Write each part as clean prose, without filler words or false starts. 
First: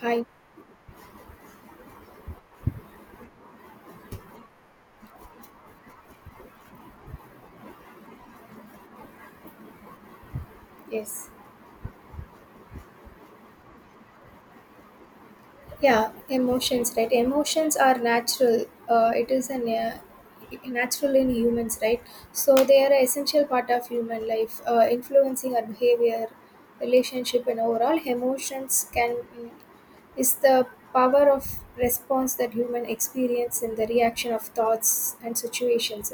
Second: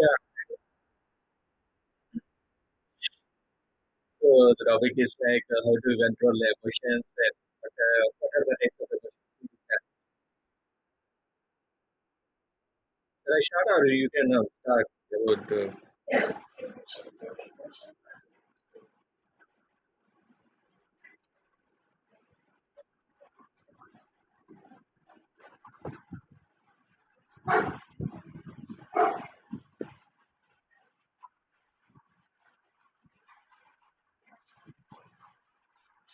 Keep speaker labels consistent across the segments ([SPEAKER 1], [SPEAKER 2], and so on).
[SPEAKER 1] Yeah.
[SPEAKER 2] Hi.
[SPEAKER 1] So the topic is like how to control the emotions and what are the types of emotions.
[SPEAKER 2] Yes.
[SPEAKER 1] Should I start or you can start about? Uh,
[SPEAKER 2] Yeah. Emotions, right? Emotions are natural. It is an natural in humans, right? So they are an essential part of human life, influencing our behavior, relationship, and overall. Emotions can is the power of response that human experience in the reaction of thoughts and situations.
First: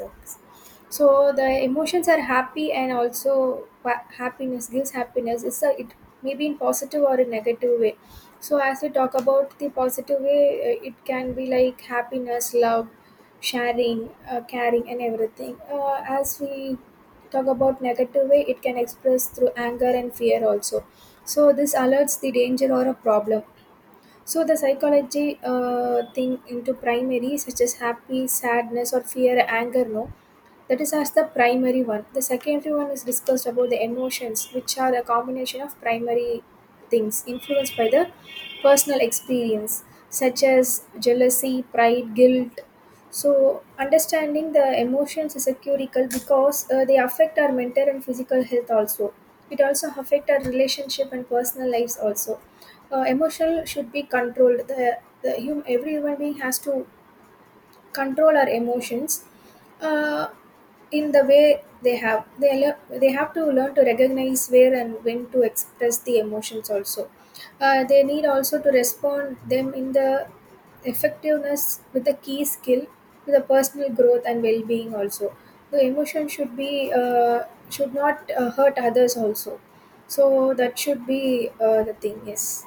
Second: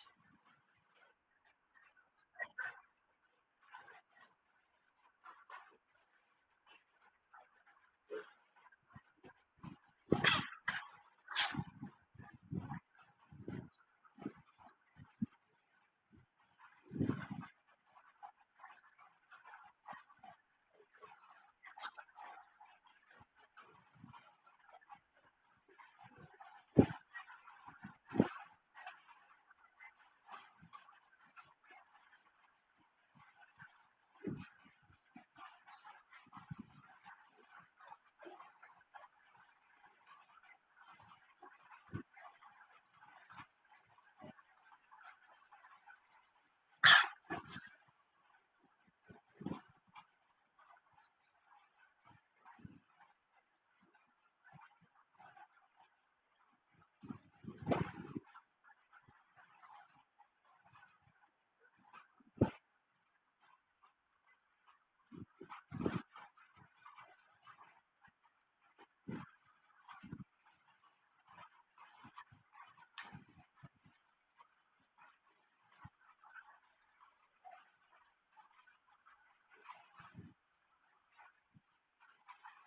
[SPEAKER 2] So the emotions are happy, and also happiness gives happiness. It's a it may be in positive or a negative way. So as we talk about the positive way, it can be like happiness, love, sharing, caring, and everything. As we talk about negative way, it can express through anger and fear also. So this alerts the danger or a problem. So the psychology thing into primary, such as happy, sadness, or fear, anger, no, that is as the primary one. The secondary one is discussed about the emotions, which are a combination of primary things influenced by the personal experience, such as jealousy, pride, guilt. So, understanding the emotions is a curical because they affect our mental and physical health also. It also affect our relationship and personal lives also. Emotional should be controlled. Every human being has to control our emotions uh, in the way they have they have to learn to recognize where and when to express the emotions also. They need also to respond them in the effectiveness with a key skill with a personal growth and well-being also. The emotion should be should not hurt others also. So that should be the thing. Yes.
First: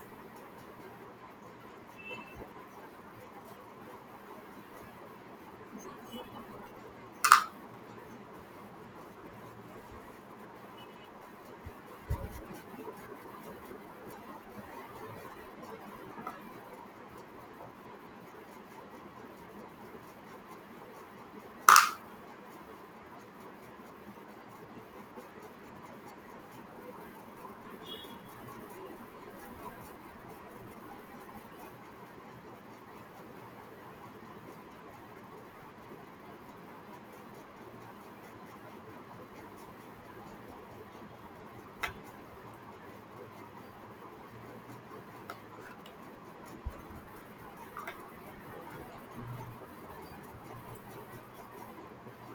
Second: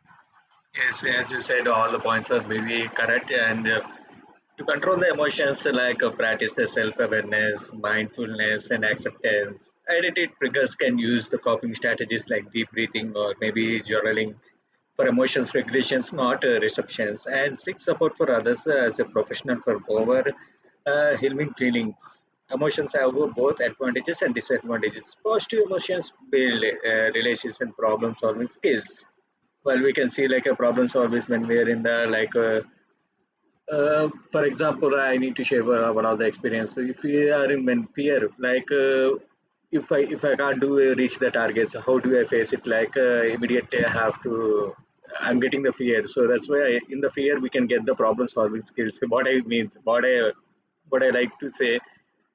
[SPEAKER 1] yes, as you said, all the points are maybe correct. And To control the emotions, like practice the self-awareness, mindfulness, and acceptance. Identity triggers can use the coping strategies like deep breathing or maybe journaling for emotions regulations, not receptions, and seek support for others as a professional for over healing feelings. Emotions have both advantages and disadvantages. Positive emotions build relations and problem solving skills. Well, we can see like a problem solving when we are in the for example, I need to share one of the experience. So, if we are in when fear, like if I can't do reach the targets, how do I face it? Like immediately, I have to. I'm getting the fear, so that's why I, in the fear we can get the problem solving skills. What I means, what I like to say,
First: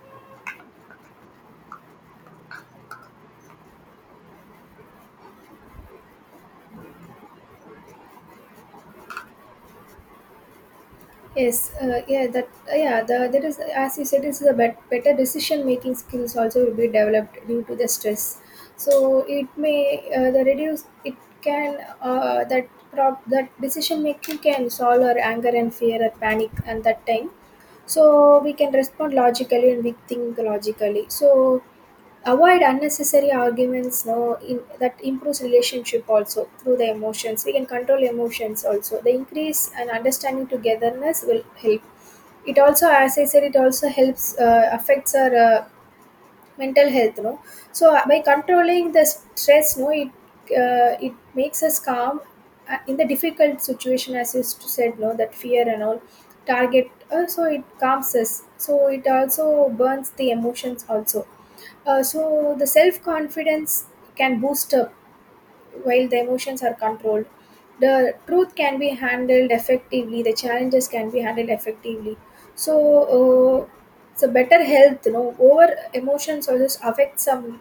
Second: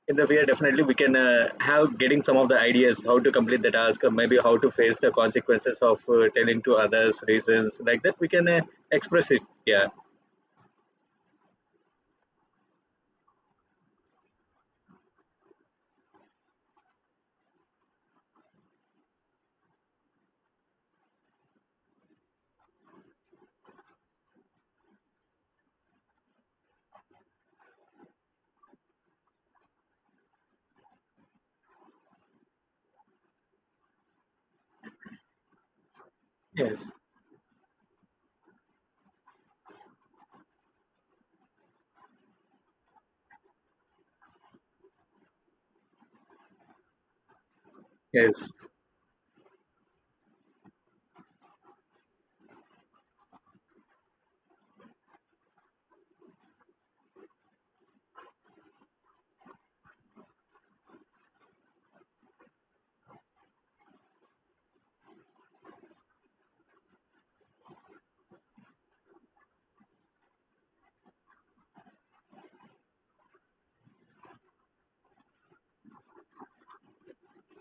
[SPEAKER 1] in the fear definitely we can have getting some of the ideas how to complete the task or maybe how to face the consequences of telling to others reasons like that. We can express it. Yeah.
[SPEAKER 2] Yes, yeah, that yeah, the, there is, as you said, this is a better decision making skills also will be developed due to the stress. So it may the reduce it can that decision making can solve our anger and fear or panic at that time. So we can respond logically, and we think logically. So avoid unnecessary arguments no in, that improves relationship also through the
[SPEAKER 1] Yes.
[SPEAKER 2] emotions. We can control emotions also, the increase and understanding togetherness will help it also. As I said, it also helps affects our mental health no. So by
[SPEAKER 1] Yes,
[SPEAKER 2] controlling the stress no it it makes us calm in the difficult situation. As you said no, that fear and all target so it calms us. So it also burns the emotions also. So the self confidence can boost up while the emotions are controlled. The truth can be handled effectively, the challenges can be handled effectively. So, uh, so better health, you know, over emotions also affect some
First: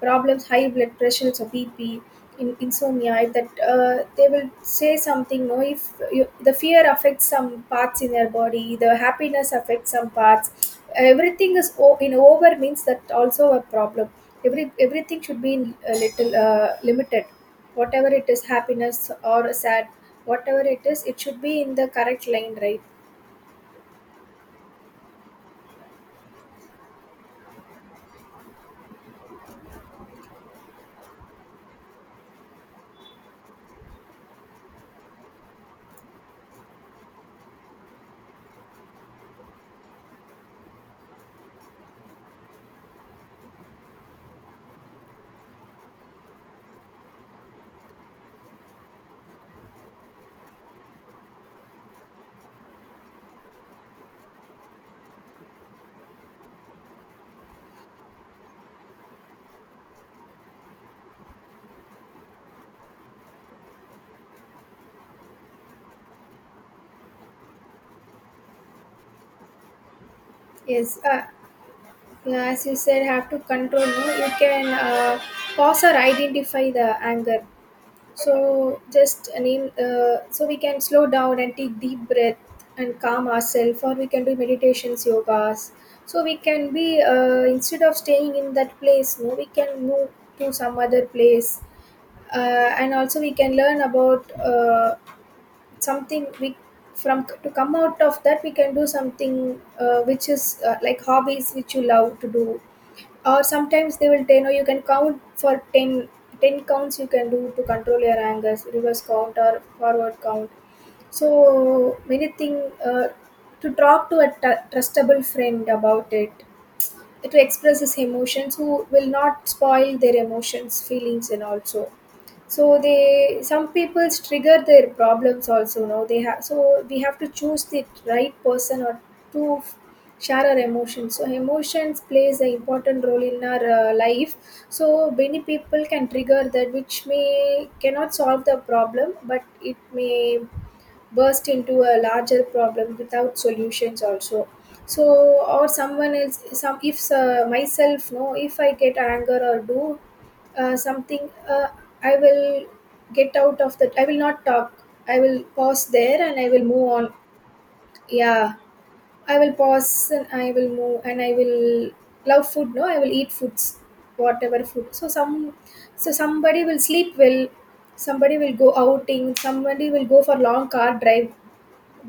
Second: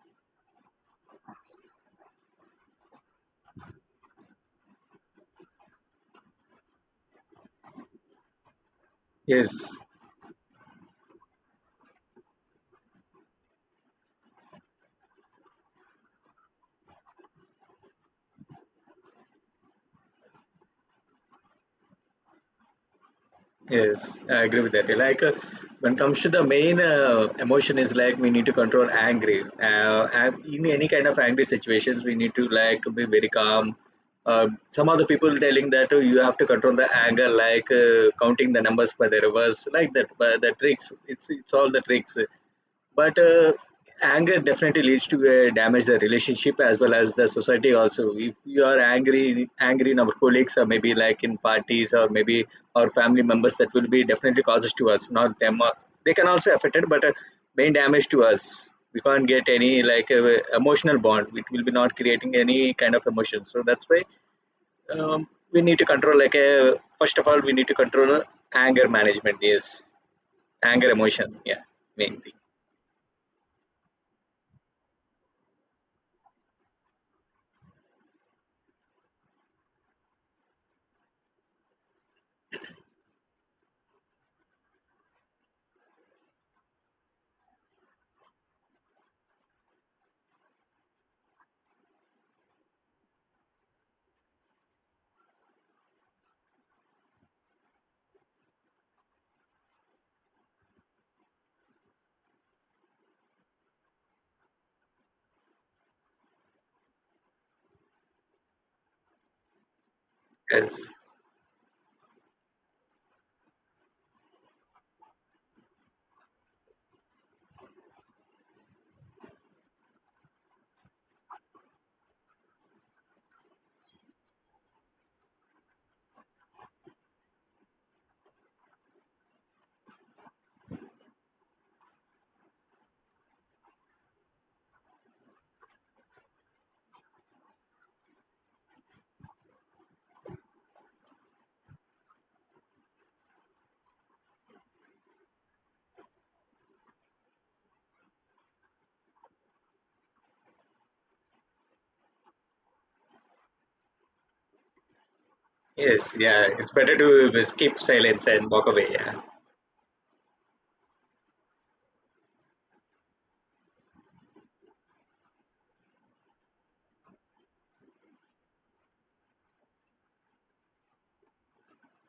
[SPEAKER 2] problems, high blood pressure, so BP, insomnia, that they will say something. No, if you, the fear affects some parts in their body, the happiness
[SPEAKER 1] yes,
[SPEAKER 2] affects some parts. Everything is in over means that also a problem. Everything should be in a little limited. Whatever it is, happiness or sad, whatever it is, it should be in the correct line, right?
[SPEAKER 1] yes. I agree with that. Like when comes to the main emotion is like we need to control angry. And in any kind of angry situations, we need to like be very calm. Some other people telling that oh, you have to control the anger, like counting the numbers by the reverse, like that. But the tricks, it's all the tricks. But anger definitely leads to damage the relationship as well as the society also. If you are angry in our colleagues or maybe like in parties or maybe our family members, that will be definitely causes to us, not them. They can also affect it, but main damage to us, we can't get any like emotional bond. It will be not creating any kind of emotion. So that's why we need to control like first of all we need to control anger management, yes, anger
[SPEAKER 2] Yes,
[SPEAKER 1] emotion, yeah, main thing,
[SPEAKER 2] as you said, have to control. No, you can pause or identify the anger. So just name. So we can slow down and take deep breath and calm ourselves, or we can do meditations, yogas. So we can be instead of staying in that place, no, we can move to some other place, and also we can learn about something we from to come out of that. We can do something which is like hobbies which you love to do, or sometimes they will tell no you can count for 10, 10 counts you can do to control your anger, reverse count or forward count,
[SPEAKER 1] yes.
[SPEAKER 2] so many things. To talk to a trustable friend about it, to express his emotions who will not spoil their emotions feelings, and also so they some people's trigger their problems also now they have. So we have to choose the right person, or to f- share our emotions. So emotions plays an important role in our life. So many people can trigger that which may cannot solve the problem, but it may burst into a larger problem without solutions also. So or someone else some, if myself no, if I get anger or do something I will get out of that, I will not talk, I will pause
[SPEAKER 1] Yes,
[SPEAKER 2] there and
[SPEAKER 1] yeah,
[SPEAKER 2] I will
[SPEAKER 1] it's
[SPEAKER 2] move
[SPEAKER 1] better
[SPEAKER 2] on.
[SPEAKER 1] to skip silence
[SPEAKER 2] Yeah,
[SPEAKER 1] and walk away. Yeah,
[SPEAKER 2] I will pause and I will move and I will love food no, I will eat foods whatever food. So some, so somebody will sleep well, somebody will go outing, somebody will go for long car drive,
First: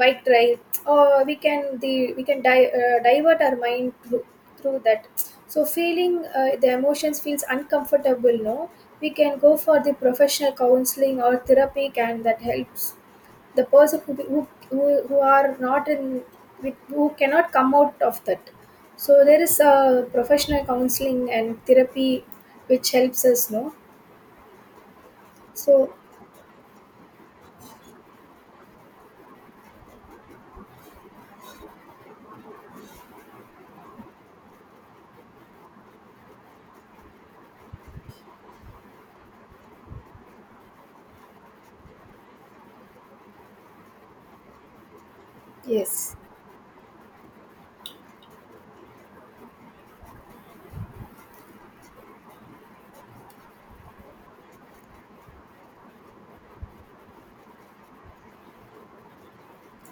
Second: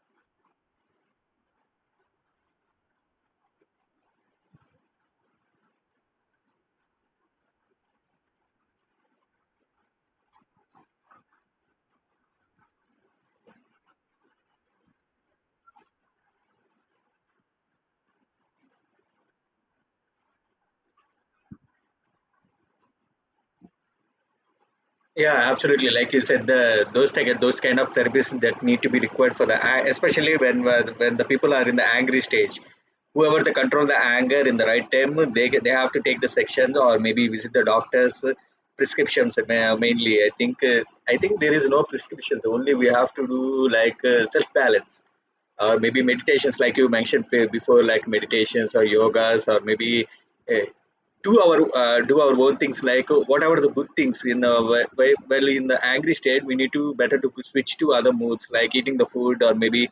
[SPEAKER 2] bike drive. Or we can the we can divert our mind through, through that. So feeling the emotions feels uncomfortable no, we can go for the professional counseling or therapy, and that helps the person who, who, who are not in who cannot come out of that. So there is a professional counseling and therapy which helps us no,
[SPEAKER 1] yeah, absolutely.
[SPEAKER 2] so.
[SPEAKER 1] Like you said, the those type, those kind of therapies that need to be required for especially when the people are in the angry stage. Whoever they control the anger in the right time, they have to take the sections or maybe visit the doctors. Prescriptions mainly. I think there is no prescriptions. Only we have to do like self balance or maybe
[SPEAKER 2] Yes.
[SPEAKER 1] meditations like you mentioned before, like meditations or yogas or maybe uh, do our own things like whatever the good things in the well, in the angry state we need to better to switch to other moods like eating the food or maybe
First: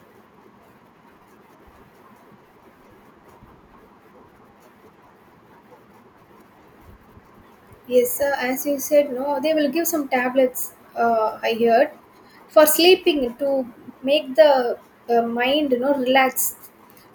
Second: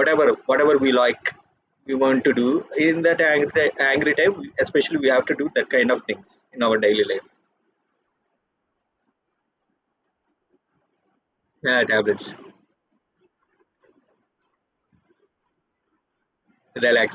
[SPEAKER 1] whatever we like, we want to do in that angry time, especially we have to do that kind of things in our daily life.
[SPEAKER 2] Yes, sir. As you said, no, they will give some tablets. I
[SPEAKER 1] Yeah,
[SPEAKER 2] heard
[SPEAKER 1] tablets,
[SPEAKER 2] for sleeping to make the mind, you know, relax.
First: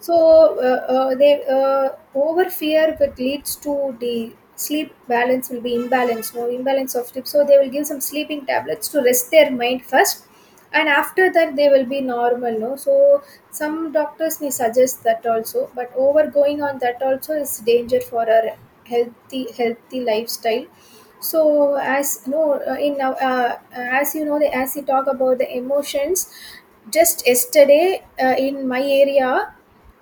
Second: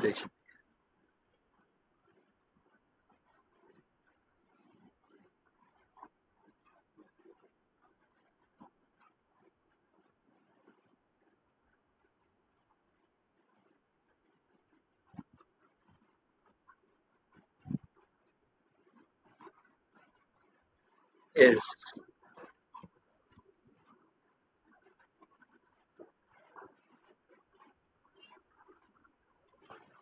[SPEAKER 2] So they over fear that leads to the sleep balance will be imbalanced, no, imbalance of sleep. So they will give some sleeping tablets to rest their mind first, and after that they will be normal. No, so some doctors may suggest that also, but over going on that also is danger for our healthy lifestyle.
[SPEAKER 1] yes,
[SPEAKER 2] So as no in now as you know the as you talk about the emotions, just yesterday in my area,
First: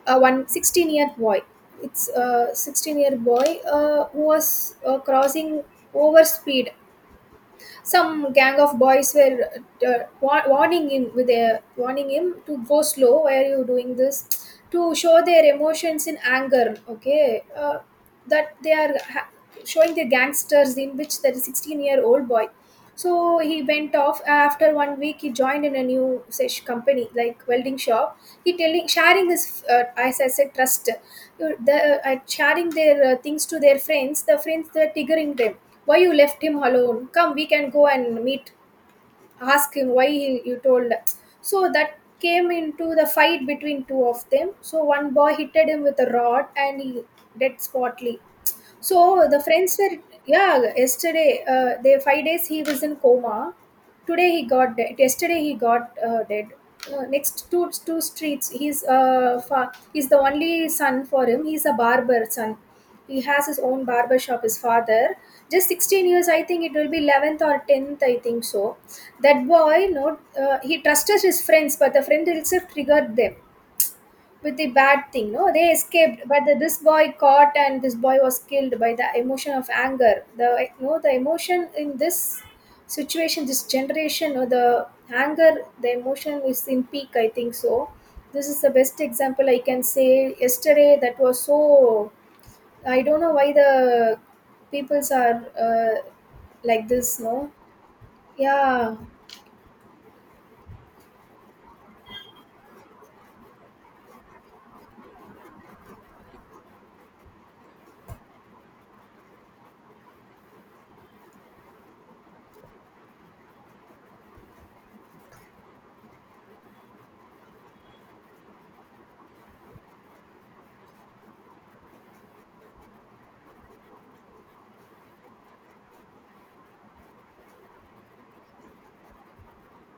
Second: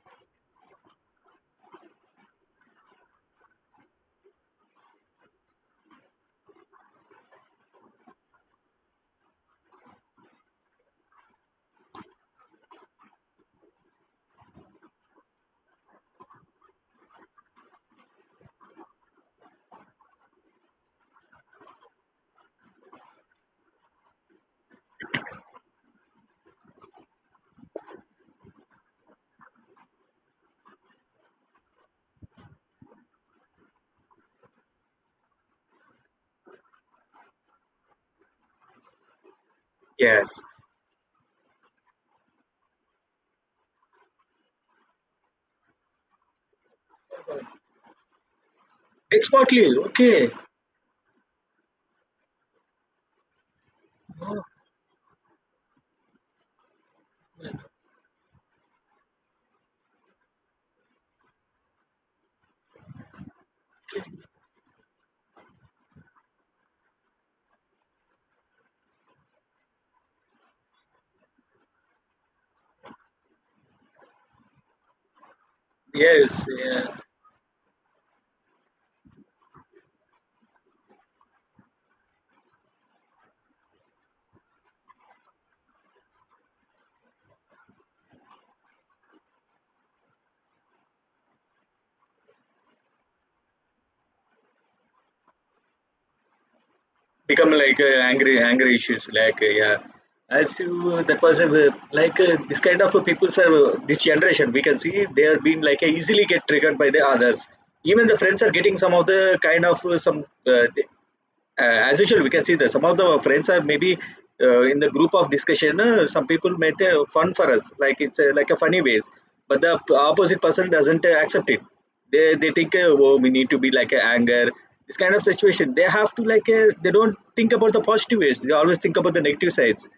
[SPEAKER 2] a one sixteen year boy, it's a 16-year year boy who was crossing over speed. Some gang of boys were warning him with a warning him to go slow, why are you doing this, to show their emotions in anger. Okay, that they are showing their gangsters, in which the 16-year-old boy, so he went off. After one week he joined in a new sesh company, like welding shop. He telling sharing his as I said trust the sharing their things to their friends. The friends they're triggering them, why you left him alone, come we can go and meet, ask him why
[SPEAKER 1] yes,
[SPEAKER 2] he, you told. So that came into the fight between two of them. So one boy hitted him with a rod, and he dead spotly. So the
[SPEAKER 1] exactly,
[SPEAKER 2] friends were,
[SPEAKER 1] okay,
[SPEAKER 2] yeah, yesterday, they 5 days he was in coma. Today he got dead. Yesterday he got dead. Next two streets, he's he's the only son for him. He's a barber son. He has his own barber shop. His father, just 16 years, I think it will be 11th or tenth, I think so. That boy, no, he trusted his friends, but the friend itself triggered them with the bad thing no. They escaped, but
[SPEAKER 1] yes,
[SPEAKER 2] the, this
[SPEAKER 1] yeah.
[SPEAKER 2] boy caught and this boy was killed by the emotion of anger. The, you know, the emotion in this situation, this generation or the anger, the emotion is in peak I think so. This is the best example I can say, yesterday that was. So I don't know why the peoples are uh, like this
[SPEAKER 1] Become
[SPEAKER 2] no.
[SPEAKER 1] like angry anger
[SPEAKER 2] Yeah.
[SPEAKER 1] issues like yeah, as you that was a like this kind of people's are this generation we can see they are being like easily get triggered by the others. Even the friends are getting some of the kind of some as usual we can see that some of the friends are maybe in the group of discussion, some people make fun for us like it's like a funny ways, but the opposite person doesn't accept it. They think oh we need to be like anger. This kind of situation they have to like they don't think about the positive ways, they always think about the negative sides.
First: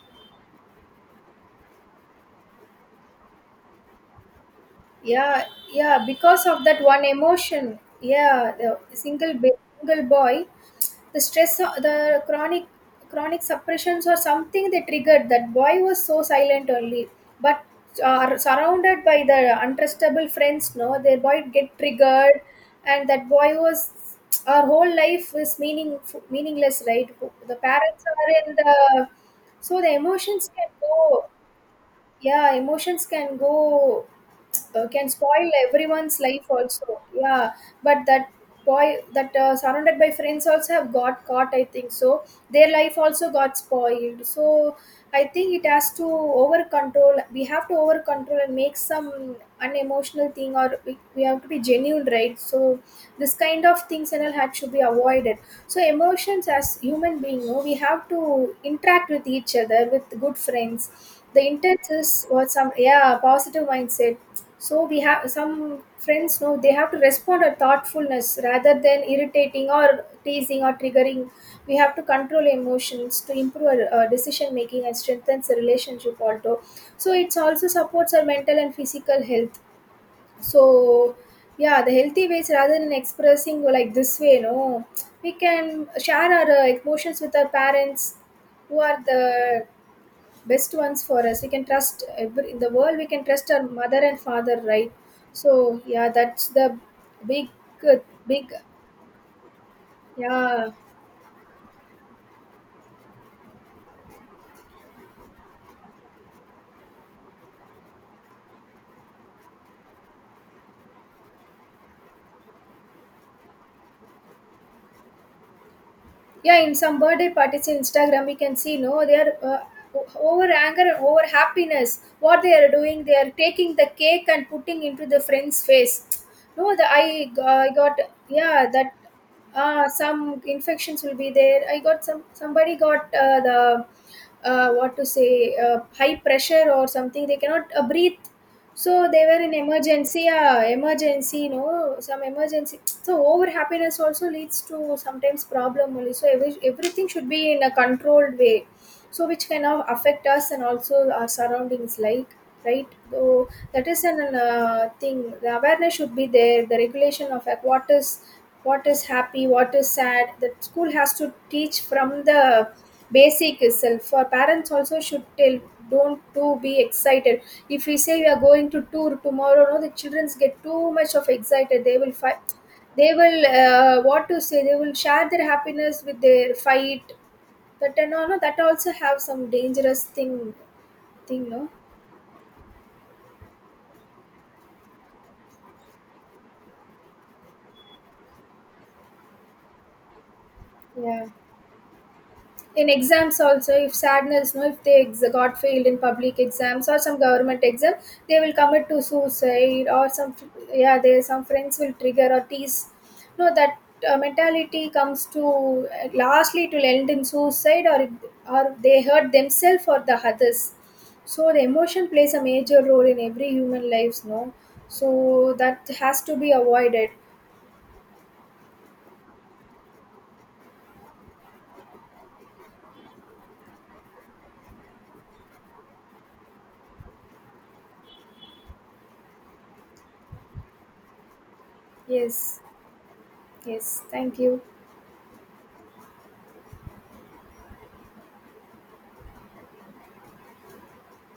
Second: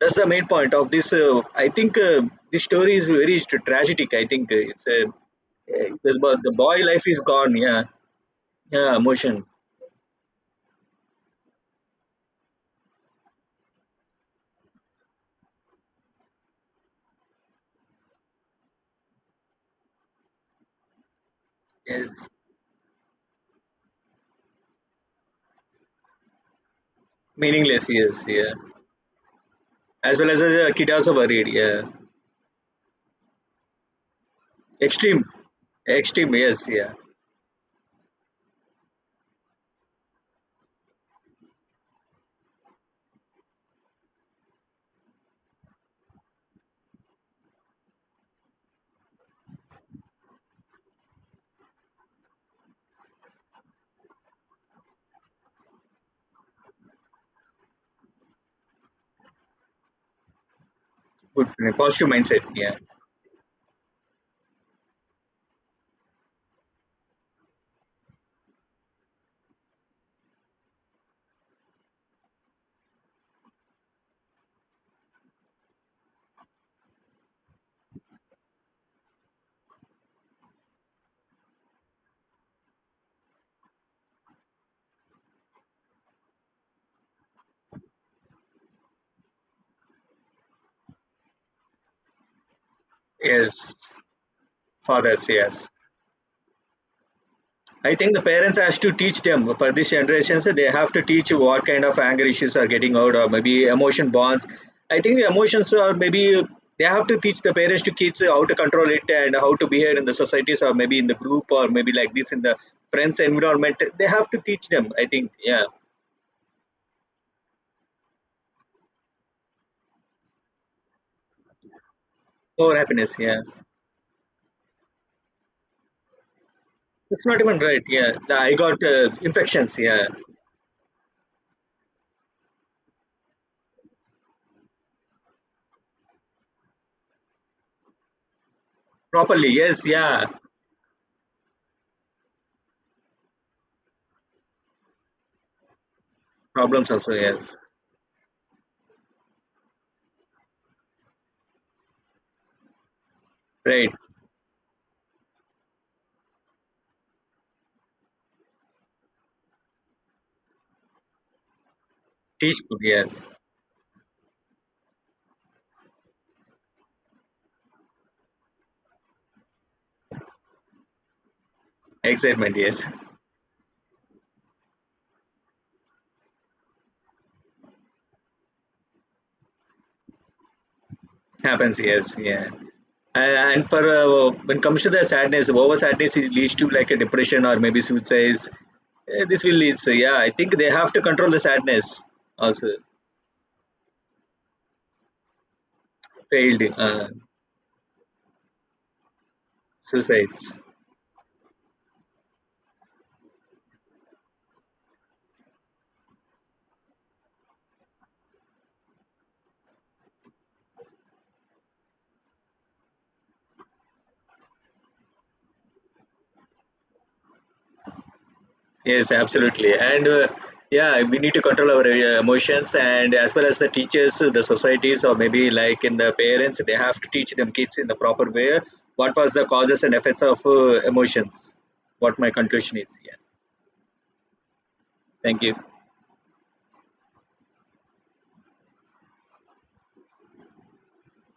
[SPEAKER 1] That's the main point of this I think this story is very tragic. I think
[SPEAKER 2] yeah yeah because
[SPEAKER 1] the
[SPEAKER 2] of
[SPEAKER 1] boy
[SPEAKER 2] that one
[SPEAKER 1] life is gone,
[SPEAKER 2] emotion,
[SPEAKER 1] yeah,
[SPEAKER 2] yeah, the
[SPEAKER 1] yeah, emotion,
[SPEAKER 2] single boy, the stress, the chronic suppressions or something they triggered. That boy was so silent only, but are surrounded by the untrustable friends no, their boy get
[SPEAKER 1] yes.
[SPEAKER 2] triggered. And that boy was, our whole life is meaning meaningless, right? The
[SPEAKER 1] Meaningless,
[SPEAKER 2] parents
[SPEAKER 1] yes,
[SPEAKER 2] are
[SPEAKER 1] yeah.
[SPEAKER 2] in the, so the
[SPEAKER 1] As well as
[SPEAKER 2] emotions can
[SPEAKER 1] a kid also
[SPEAKER 2] go,
[SPEAKER 1] worried, yeah.
[SPEAKER 2] yeah emotions can go can
[SPEAKER 1] Extreme,
[SPEAKER 2] spoil everyone's
[SPEAKER 1] extreme,
[SPEAKER 2] life
[SPEAKER 1] yes, yeah.
[SPEAKER 2] also, yeah. But that boy that surrounded by friends also have got caught I think so. Their life also got spoiled. So I think it has to over control, we have to over control and make some unemotional thing. Or we have to be genuine, right? So this kind of things and all had should be avoided. So emotions as human being no, we have to interact with each other with good friends. The
[SPEAKER 1] Good, feeling,
[SPEAKER 2] intent
[SPEAKER 1] positive
[SPEAKER 2] is
[SPEAKER 1] mindset,
[SPEAKER 2] what some,
[SPEAKER 1] yeah.
[SPEAKER 2] yeah positive mindset. So we have some friends. No, they have to respond a thoughtfulness rather than irritating or teasing or triggering. We have to control emotions to improve our decision making and strengthens the relationship also. So it's also supports our mental and physical health. So yeah, the healthy ways rather than expressing like this way no, we can share our emotions with our parents who are the best ones for us. We can trust in the world we can trust our
[SPEAKER 1] Yes,
[SPEAKER 2] mother and father, right?
[SPEAKER 1] fathers, yes.
[SPEAKER 2] So yeah, that's the big
[SPEAKER 1] I
[SPEAKER 2] uh,
[SPEAKER 1] think the
[SPEAKER 2] big,
[SPEAKER 1] parents has to teach them for this generations. They
[SPEAKER 2] yeah.
[SPEAKER 1] have to teach what kind of anger issues are getting out, or maybe emotion bonds. I think the emotions are maybe they have to teach the parents to kids how to control it and how to behave in the societies, or maybe in the group, or maybe like this in the friends environment. They have to teach them. I think, yeah.
[SPEAKER 2] Yeah, in some birthday parties in Instagram we can see no, they are o- over anger and over happiness. What they are
[SPEAKER 1] Over
[SPEAKER 2] doing, they
[SPEAKER 1] happiness,
[SPEAKER 2] are
[SPEAKER 1] yeah.
[SPEAKER 2] taking the cake and putting into the friend's face, no. The
[SPEAKER 1] It's
[SPEAKER 2] I
[SPEAKER 1] not even right.
[SPEAKER 2] got,
[SPEAKER 1] Yeah, the- I
[SPEAKER 2] yeah
[SPEAKER 1] got
[SPEAKER 2] that
[SPEAKER 1] infections. Yeah,
[SPEAKER 2] some infections will be there. I got some, somebody got the what to say high pressure or something, they cannot breathe. So they were
[SPEAKER 1] properly.
[SPEAKER 2] in
[SPEAKER 1] Yes. Yeah,
[SPEAKER 2] emergency, emergency, you know, some emergency. So over happiness also leads to sometimes problem only. So
[SPEAKER 1] problems
[SPEAKER 2] everything
[SPEAKER 1] also.
[SPEAKER 2] should be
[SPEAKER 1] Yes.
[SPEAKER 2] in a controlled way, so which can now affect us and also our surroundings, like right. So that
[SPEAKER 1] Right.
[SPEAKER 2] is an thing. The awareness should be there. The regulation of like what is happy, what is sad. That school has to teach from
[SPEAKER 1] Teach
[SPEAKER 2] the
[SPEAKER 1] food. Yes.
[SPEAKER 2] basic itself. Parents also should tell, don't too be excited. If we say we are going to tour tomorrow, no, the childrens get too much of excited. They will fight.
[SPEAKER 1] Excitement. Yes.
[SPEAKER 2] They will what to say, they will share their happiness with their fight. But and all, no, that also have some dangerous thing. Thing, no.
[SPEAKER 1] Happens. Yes. Yeah. And for when comes to the sadness, over sadness it leads to like a depression or maybe suicide. Eh, this will lead. So yeah, I think they have to
[SPEAKER 2] Yeah.
[SPEAKER 1] control the sadness. Also
[SPEAKER 2] In exams also if sadness no, if they got failed in public
[SPEAKER 1] failed,
[SPEAKER 2] exams or some government exam, they will commit to suicide or some.
[SPEAKER 1] suicides.
[SPEAKER 2] Yeah they some friends will trigger or tease, no that mentality comes to lastly it will end in suicide or it, or they hurt themselves or the others. So the emotion plays a major role in every human lives no, so that has to be avoided.
[SPEAKER 1] Yes, absolutely. And yeah, we need to control our emotions, and as well as the teachers, the societies, or maybe like in the parents, they have to teach them kids in the proper way what was the causes and effects of emotions. What my
[SPEAKER 2] Yes.
[SPEAKER 1] conclusion is. Yeah.
[SPEAKER 2] Yes, thank you.
[SPEAKER 1] Thank you.